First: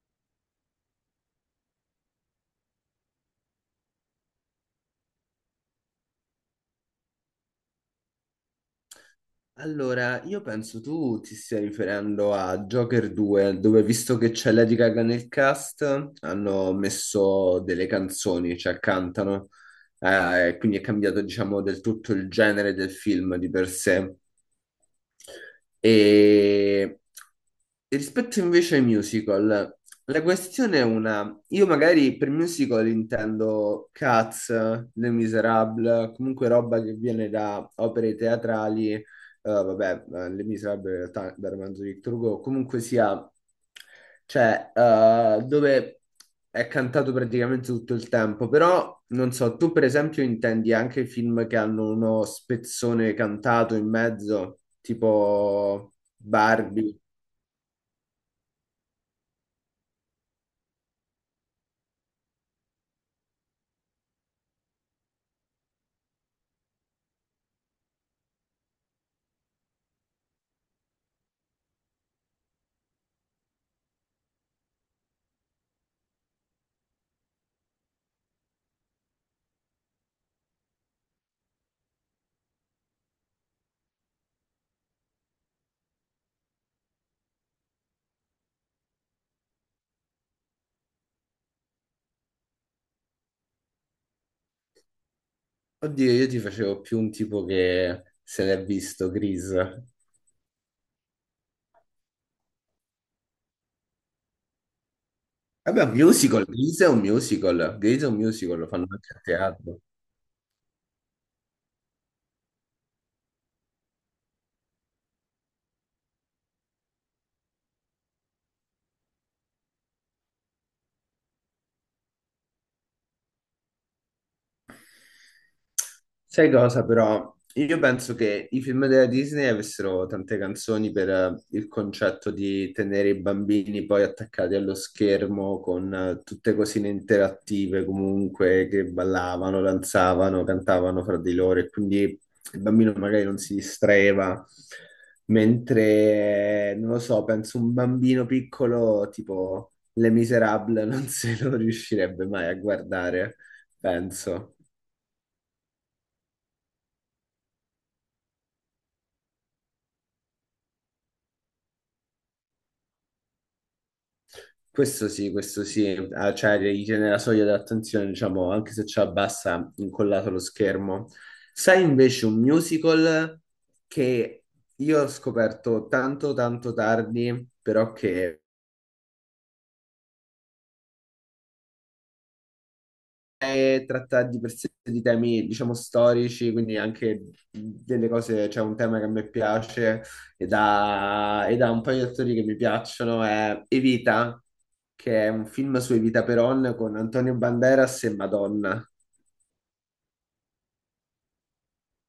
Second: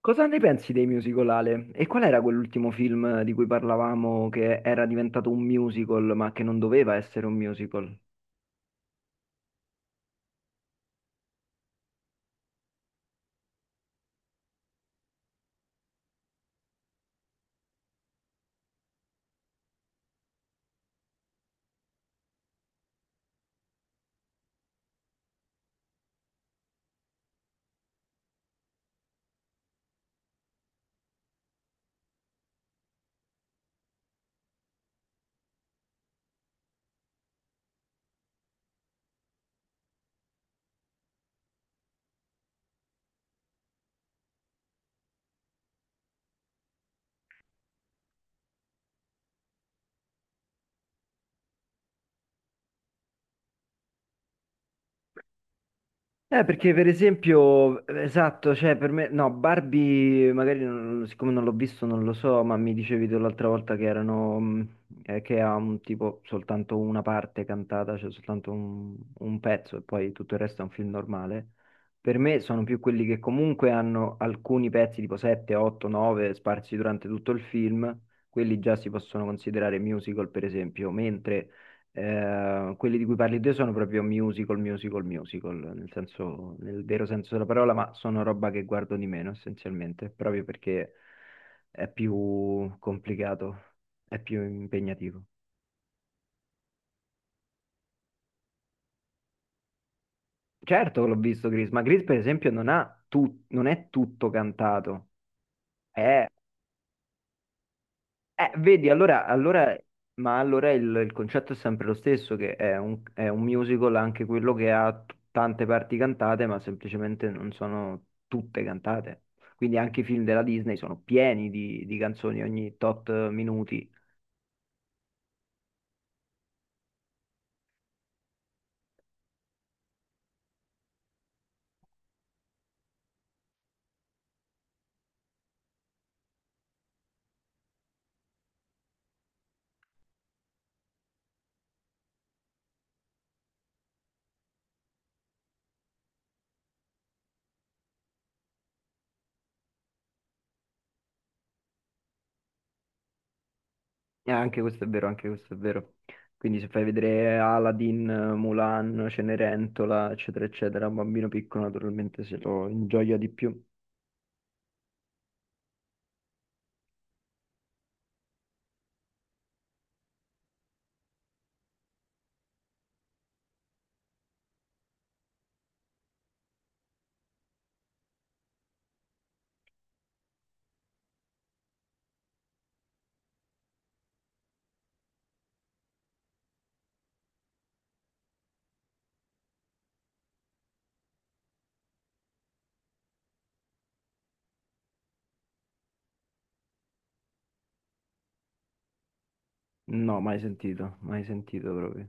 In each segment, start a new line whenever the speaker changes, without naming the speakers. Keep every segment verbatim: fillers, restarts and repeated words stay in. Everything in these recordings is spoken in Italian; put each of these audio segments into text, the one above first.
Cosa ne pensi dei musical, Ale? E qual era quell'ultimo film di cui parlavamo che era diventato un musical, ma che non doveva essere un musical?
Allora, io penso tu ti stia riferendo a Joker due, dove visto che c'è Lady Gaga nel cast, hanno messo delle canzoni, cioè cantano, eh, e quindi è cambiato, diciamo, del tutto il genere del film di per sé. E Rispetto invece ai musical, la questione è una. Io magari per musical intendo Cats, Les Misérables, comunque roba che viene da opere teatrali, eh, vabbè, eh, Les Misérables in realtà dal romanzo di Victor Hugo, comunque sia, cioè, eh, dove è cantato praticamente tutto il tempo, però non so, tu per esempio intendi anche film che hanno uno spezzone cantato in mezzo, tipo
Eh, perché per
Barbie.
esempio, esatto, cioè per me, no, Barbie magari non- siccome non l'ho visto non lo so, ma mi dicevi tu l'altra volta che erano, mh, eh, che ha un tipo soltanto una parte cantata, cioè soltanto un, un pezzo e poi tutto il resto è un film normale. Per me sono più quelli che comunque hanno alcuni pezzi tipo sette, otto, nove sparsi durante tutto il film, quelli già si possono considerare musical per esempio, mentre eh, quelli di cui parli te sono proprio musical, musical, musical, nel senso, nel vero senso della parola, ma sono roba che guardo di meno essenzialmente, proprio perché è più complicato, è più impegnativo.
Oddio, io ti facevo più un tipo che se l'è visto, Grease.
Certo che l'ho visto Grease, ma Grease per esempio non ha tu- non è tutto cantato,
Vabbè, un
è
musical, Grease è un musical, Grease è un
Eh,
musical, lo fanno
vedi,
anche a
allora, allora-
teatro.
ma allora il, il concetto è sempre lo stesso, che è un, è un musical anche quello che ha t- tante parti cantate, ma semplicemente non sono tutte cantate. Quindi anche i film della Disney sono pieni di, di canzoni ogni tot minuti.
Sai cosa però? Io penso che i film della Disney avessero tante canzoni per eh, il concetto di tenere i bambini poi attaccati allo schermo con eh, tutte cosine interattive comunque che ballavano, danzavano, cantavano fra di loro e quindi il bambino magari non si distraeva. Mentre, non lo so, penso un bambino piccolo tipo Les Miserables non se lo riuscirebbe mai a guardare,
E
penso.
anche questo è vero, anche questo è vero. Quindi se fai vedere Aladdin, Mulan, Cenerentola, eccetera, eccetera, un bambino piccolo naturalmente se lo ingioia di più.
Questo sì, questo sì, ah, cioè gli tiene la soglia dell'attenzione, diciamo, anche se ci abbassa incollato lo schermo. Sai invece un musical che io ho scoperto tanto tanto tardi, però che eh, tratta di per sé di temi, diciamo, storici, quindi anche delle cose, c'è un tema che a me piace ed ha, ed ha un paio di attori che mi piacciono, è Evita, che è un film su Evita Peron con Antonio Banderas e Madonna.
No, mai sentito, mai sentito proprio.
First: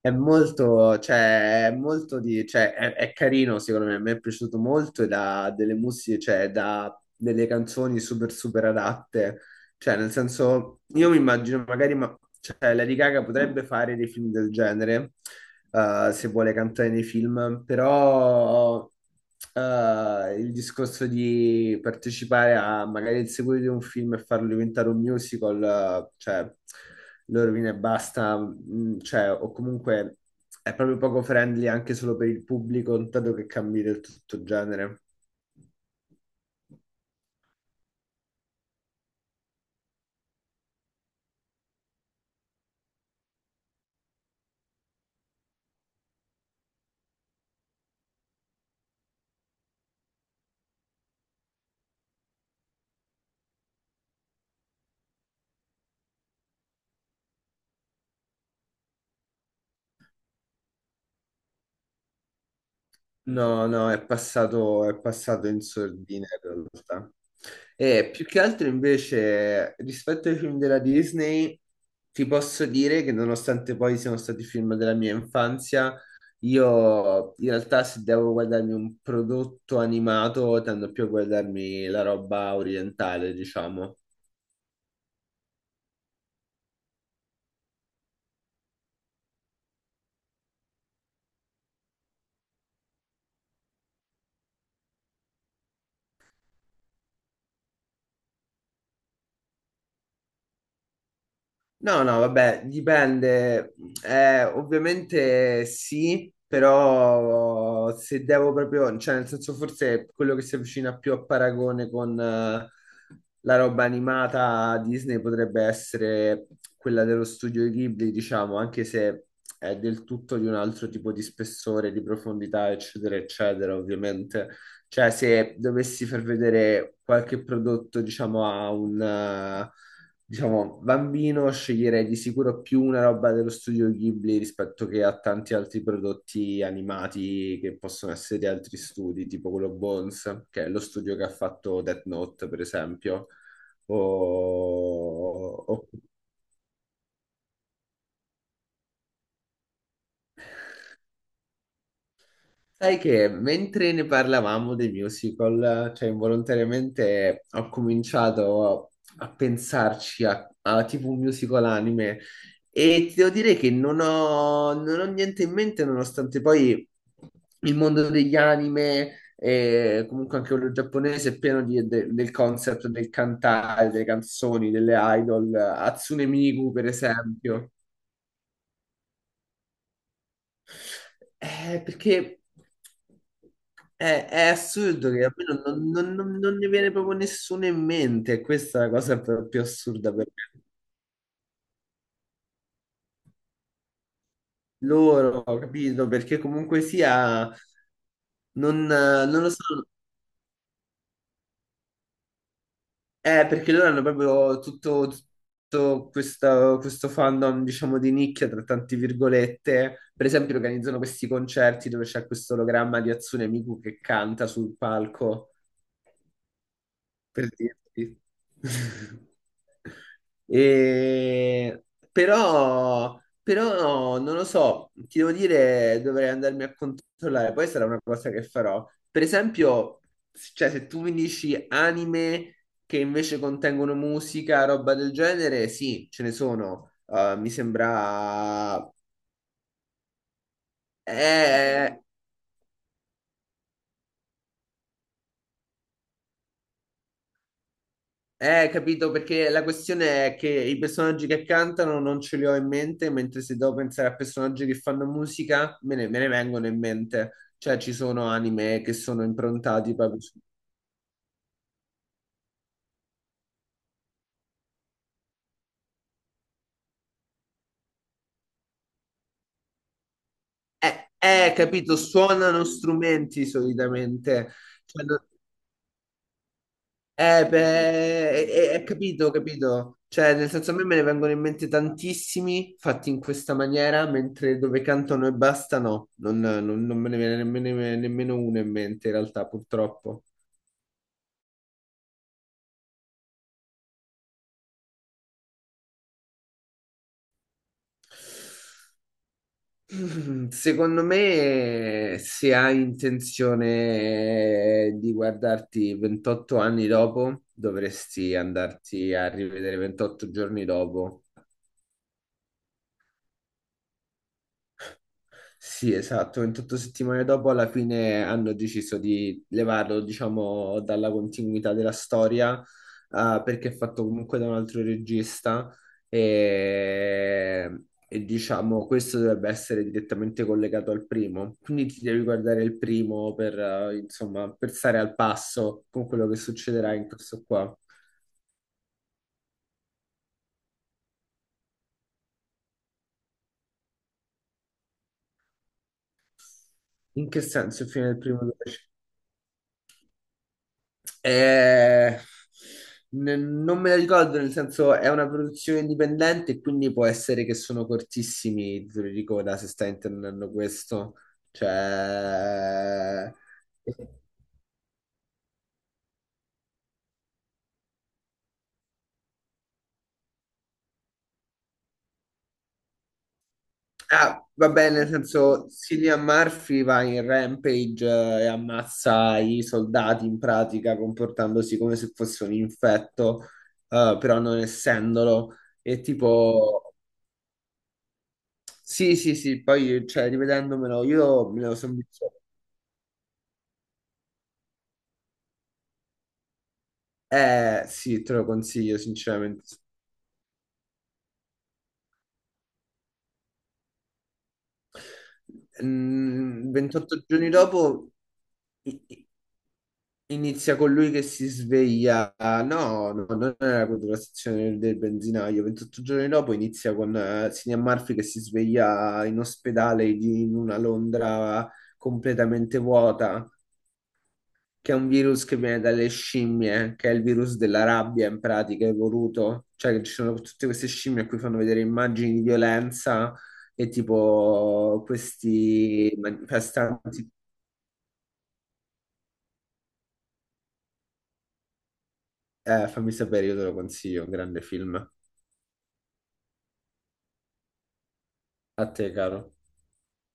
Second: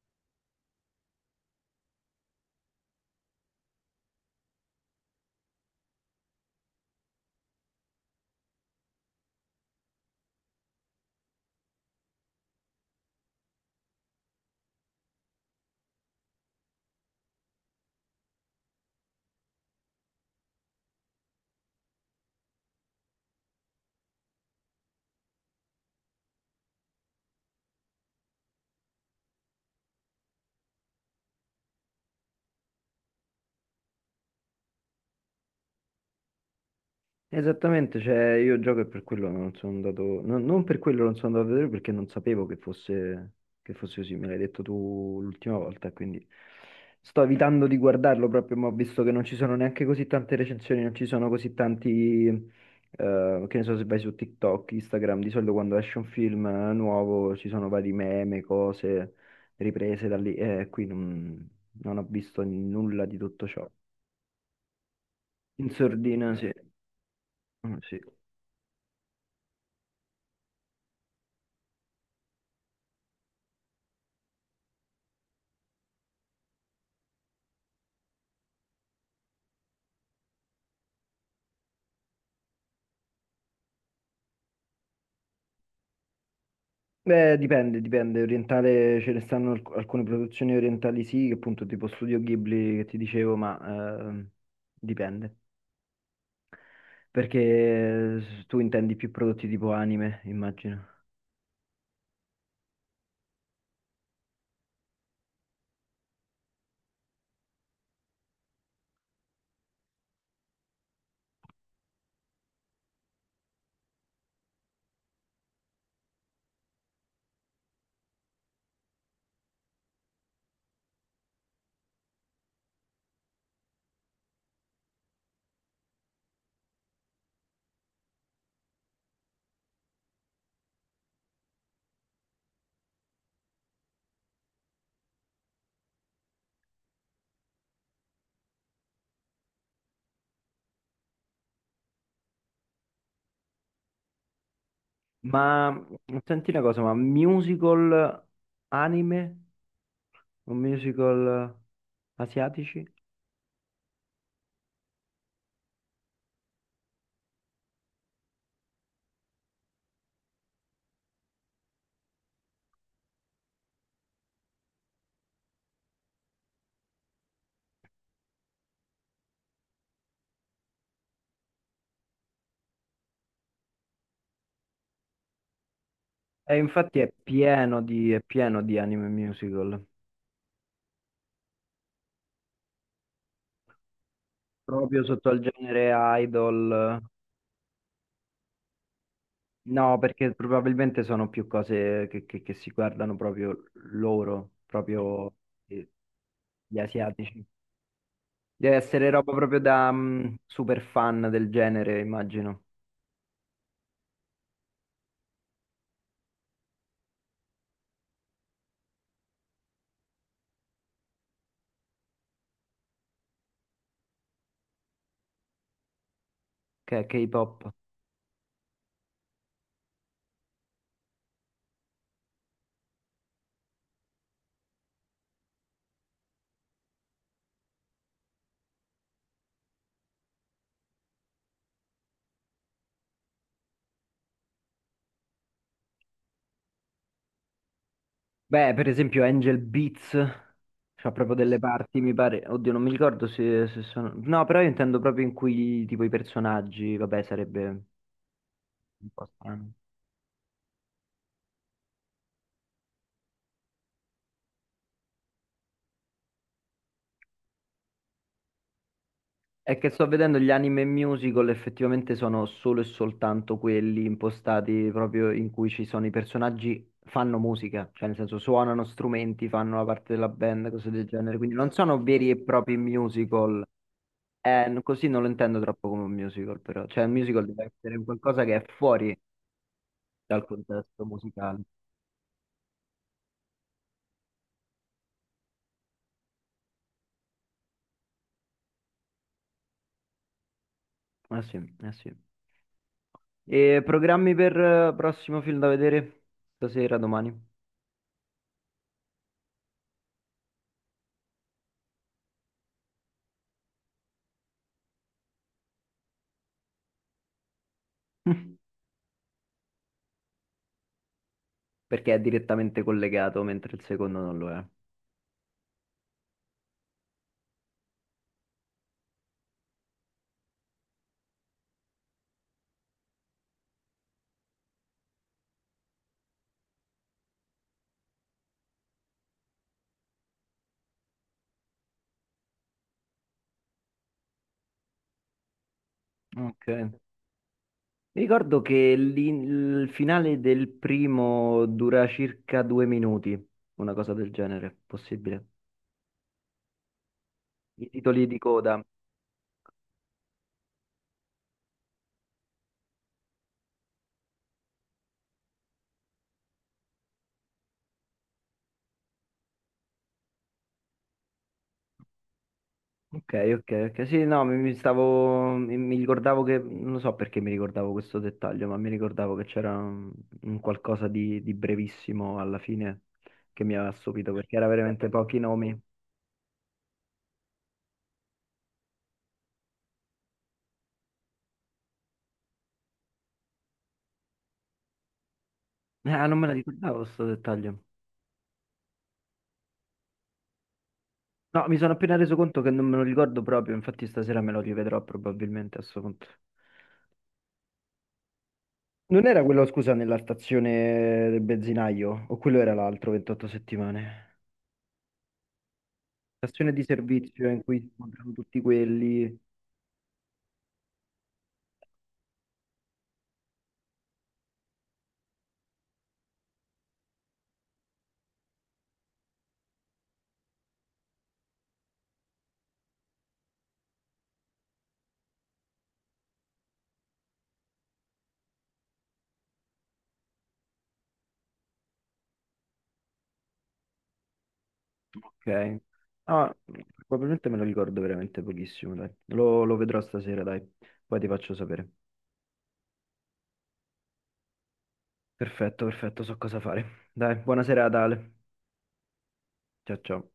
È molto, cioè, è molto di, cioè, è, è carino secondo me, a me è piaciuto molto ed ha delle musiche, cioè, da delle canzoni super, super adatte. Cioè, nel senso, io mi immagino magari, ma, cioè, Lady Gaga potrebbe fare dei film del genere, eh, se vuole cantare nei film, però eh, il discorso di partecipare a magari il seguito di un film e farlo diventare un musical, eh, cioè lo rovina e basta, mm, cioè, o comunque è proprio poco friendly anche solo per il pubblico, dato che cambi del tutto genere.
Esattamente, cioè io gioco e per quello non sono andato, no- non per quello non sono andato a vedere perché non sapevo che fosse, che fosse così, me l'hai detto tu l'ultima volta, quindi sto evitando di guardarlo proprio, ma ho visto che non ci sono neanche così tante recensioni, non ci sono così tanti, eh, che ne so, se vai su TikTok, Instagram, di solito quando esce un film eh, nuovo ci sono vari meme, cose riprese da lì, e qui non, non ho visto nulla di tutto ciò.
No, no, è passato, è passato in
In
sordina
sordina, sì.
in realtà.
Mm, sì.
E più che altro invece, rispetto ai film della Disney, ti posso dire che nonostante poi siano stati film della mia infanzia, io in realtà se devo guardarmi un prodotto animato, tendo più a guardarmi la roba orientale, diciamo.
Beh, dipende, dipende. Orientale ce ne stanno alc- alcune produzioni orientali sì, che appunto tipo Studio Ghibli che ti dicevo, ma ehm, dipende. Perché eh, tu intendi più prodotti tipo anime, immagino.
No, no, vabbè, dipende. Eh, ovviamente sì, però se devo proprio, cioè nel senso forse quello che si avvicina più a paragone con eh, la roba animata Disney potrebbe essere quella dello studio Ghibli, diciamo, anche se è del tutto di un altro tipo di spessore, di profondità, eccetera, eccetera, ovviamente. Cioè, se dovessi far vedere qualche prodotto, diciamo, a un, eh, diciamo, bambino, sceglierei di sicuro più una roba dello studio Ghibli rispetto che a tanti altri prodotti animati che possono essere di altri studi, tipo quello Bones, che è lo studio che ha fatto Death Note, per esempio, o,
Ma
o
mh, senti una cosa, ma musical anime? O musical asiatici?
Sai che mentre ne parlavamo dei musical, cioè involontariamente ho cominciato a pensarci a, a tipo un musical anime e ti devo dire che non ho, non ho niente in mente nonostante poi il mondo degli anime e comunque anche quello giapponese è pieno di- de- del concept del cantare, delle canzoni, delle idol, Hatsune
E
Miku per
infatti è
esempio.
pieno di, è pieno di anime musical,
Eh, perché è, è
proprio
assurdo che
sotto
a
al
me non,
genere
non- non- non ne viene
idol.
proprio nessuno in mente, questa è la cosa più, più
No,
assurda per
perché probabilmente sono più cose che, che- che si guardano proprio loro, proprio
loro,
eh,
capito? Perché
gli
comunque
asiatici.
sia,
Deve
non,
essere roba
non lo
proprio
so,
da mm, super fan del genere, immagino,
è perché loro hanno proprio tutto, tutto questa- questo fandom, diciamo, di nicchia, tra tante virgolette. Per esempio organizzano questi concerti dove c'è questo ologramma di Hatsune Miku che canta sul palco.
che è
Per
K-pop.
dirti. E- Però, però non lo so, ti devo dire, dovrei andarmi a controllare, poi sarà una cosa che farò. Per esempio, s- cioè, se tu mi dici anime che invece contengono musica, roba del genere, sì, ce ne sono. Eh, mi
Beh,
sembra...
per esempio Angel Beats, c'ha proprio delle
Eh,
parti, mi pare, oddio, non mi ricordo se, se sono... No, però io intendo proprio in cui tipo i personaggi, vabbè, sarebbe
Eh,
un
capito,
po'
perché la
strano.
questione è che i personaggi che cantano non ce li ho in mente, mentre se devo pensare a personaggi che fanno musica, me ne, me ne vengono in mente. Cioè, ci sono anime che sono
È che
improntati
sto
proprio su...
vedendo gli anime musical, effettivamente sono solo e soltanto quelli impostati proprio in cui ci sono i personaggi fanno musica, cioè nel senso suonano strumenti, fanno la parte della band, cose del
Eh,
genere,
eh,
quindi non
capito,
sono veri e
suonano
propri
strumenti
musical.
solitamente.
Eh, n-
Cioè,
così non
no-
lo intendo troppo come un musical, però, cioè un musical
Eh,
deve essere un qualcosa che è
beh, è,
fuori
capito, capito. Cioè,
dal
nel senso, a me me ne
contesto
vengono in
musicale.
mente tantissimi fatti in questa maniera, mentre dove cantano e basta, no, non, non- non me ne viene nemmeno, nemmeno uno in mente, in realtà, purtroppo.
Eh sì, eh sì. E programmi per eh, prossimo film da vedere stasera, domani?
Mm, Secondo me, se hai intenzione di guardarti ventotto anni dopo, dovresti andarti a rivedere ventotto giorni dopo.
Perché è direttamente collegato, mentre il secondo non lo è.
Sì, esatto, ventotto settimane dopo alla fine hanno deciso di levarlo, diciamo, dalla continuità della storia, ah, perché è fatto comunque da un altro regista e, e, diciamo questo dovrebbe essere direttamente collegato al primo, quindi ti devi guardare il primo per, eh, insomma, per stare al passo con quello che
Ok.
succederà in questo qua.
Mi ricordo che l'in- il finale del primo dura circa due minuti, una cosa del genere, possibile.
In che senso il
I
fine del
titoli di
primo?
coda.
Eh, n- non me la ricordo, nel senso è una produzione indipendente, quindi può essere che sono cortissimi i titoli di coda se stai intendendo questo. Cioè...
Ok, ok, ok. Sì, no, mi, mi stavo, mi, mi ricordavo che, non so perché mi ricordavo questo dettaglio, ma mi ricordavo che c'era un, un qualcosa di, di brevissimo alla fine che mi aveva stupito
Ah,
perché era
va bene, nel
veramente pochi
senso
nomi.
Cillian Murphy va in rampage eh, e ammazza i soldati in pratica comportandosi come se fosse un infetto, eh, però non essendolo. E
Ah, non me la
tipo...
ricordavo questo dettaglio.
Sì, sì, sì, poi cioè, rivedendomelo, io me
No,
lo
mi sono
sono
appena
visto.
reso conto che non me lo ricordo proprio, infatti stasera me lo rivedrò probabilmente a sto punto.
Eh, sì, te lo consiglio,
Non era quello,
sinceramente.
scusa, nella stazione del benzinaio? O quello era l'altro ventotto settimane?
Mm,
Stazione di
ventotto
servizio
giorni
in cui si
dopo
incontrano tutti
i- i-
quelli.
inizia con lui che si sveglia. No, no, non è la contrastazione del benzinaio. ventotto giorni dopo inizia con eh, Cillian Murphy che si sveglia in ospedale di- in una Londra completamente vuota. Che è un virus che viene dalle scimmie, che è il virus della rabbia in pratica, evoluto. Cioè che ci sono tutte queste scimmie a cui fanno vedere immagini di violenza e tipo
Ok.
questi
Ah,
manifestanti.
probabilmente me lo ricordo veramente pochissimo, dai. Lo, lo vedrò stasera, dai. Poi ti faccio sapere.
Eh, fammi sapere, io te lo consiglio, un grande film.
Perfetto, perfetto, so cosa fare. Dai, buona serata, Ale.
A te, caro.
Ciao, ciao.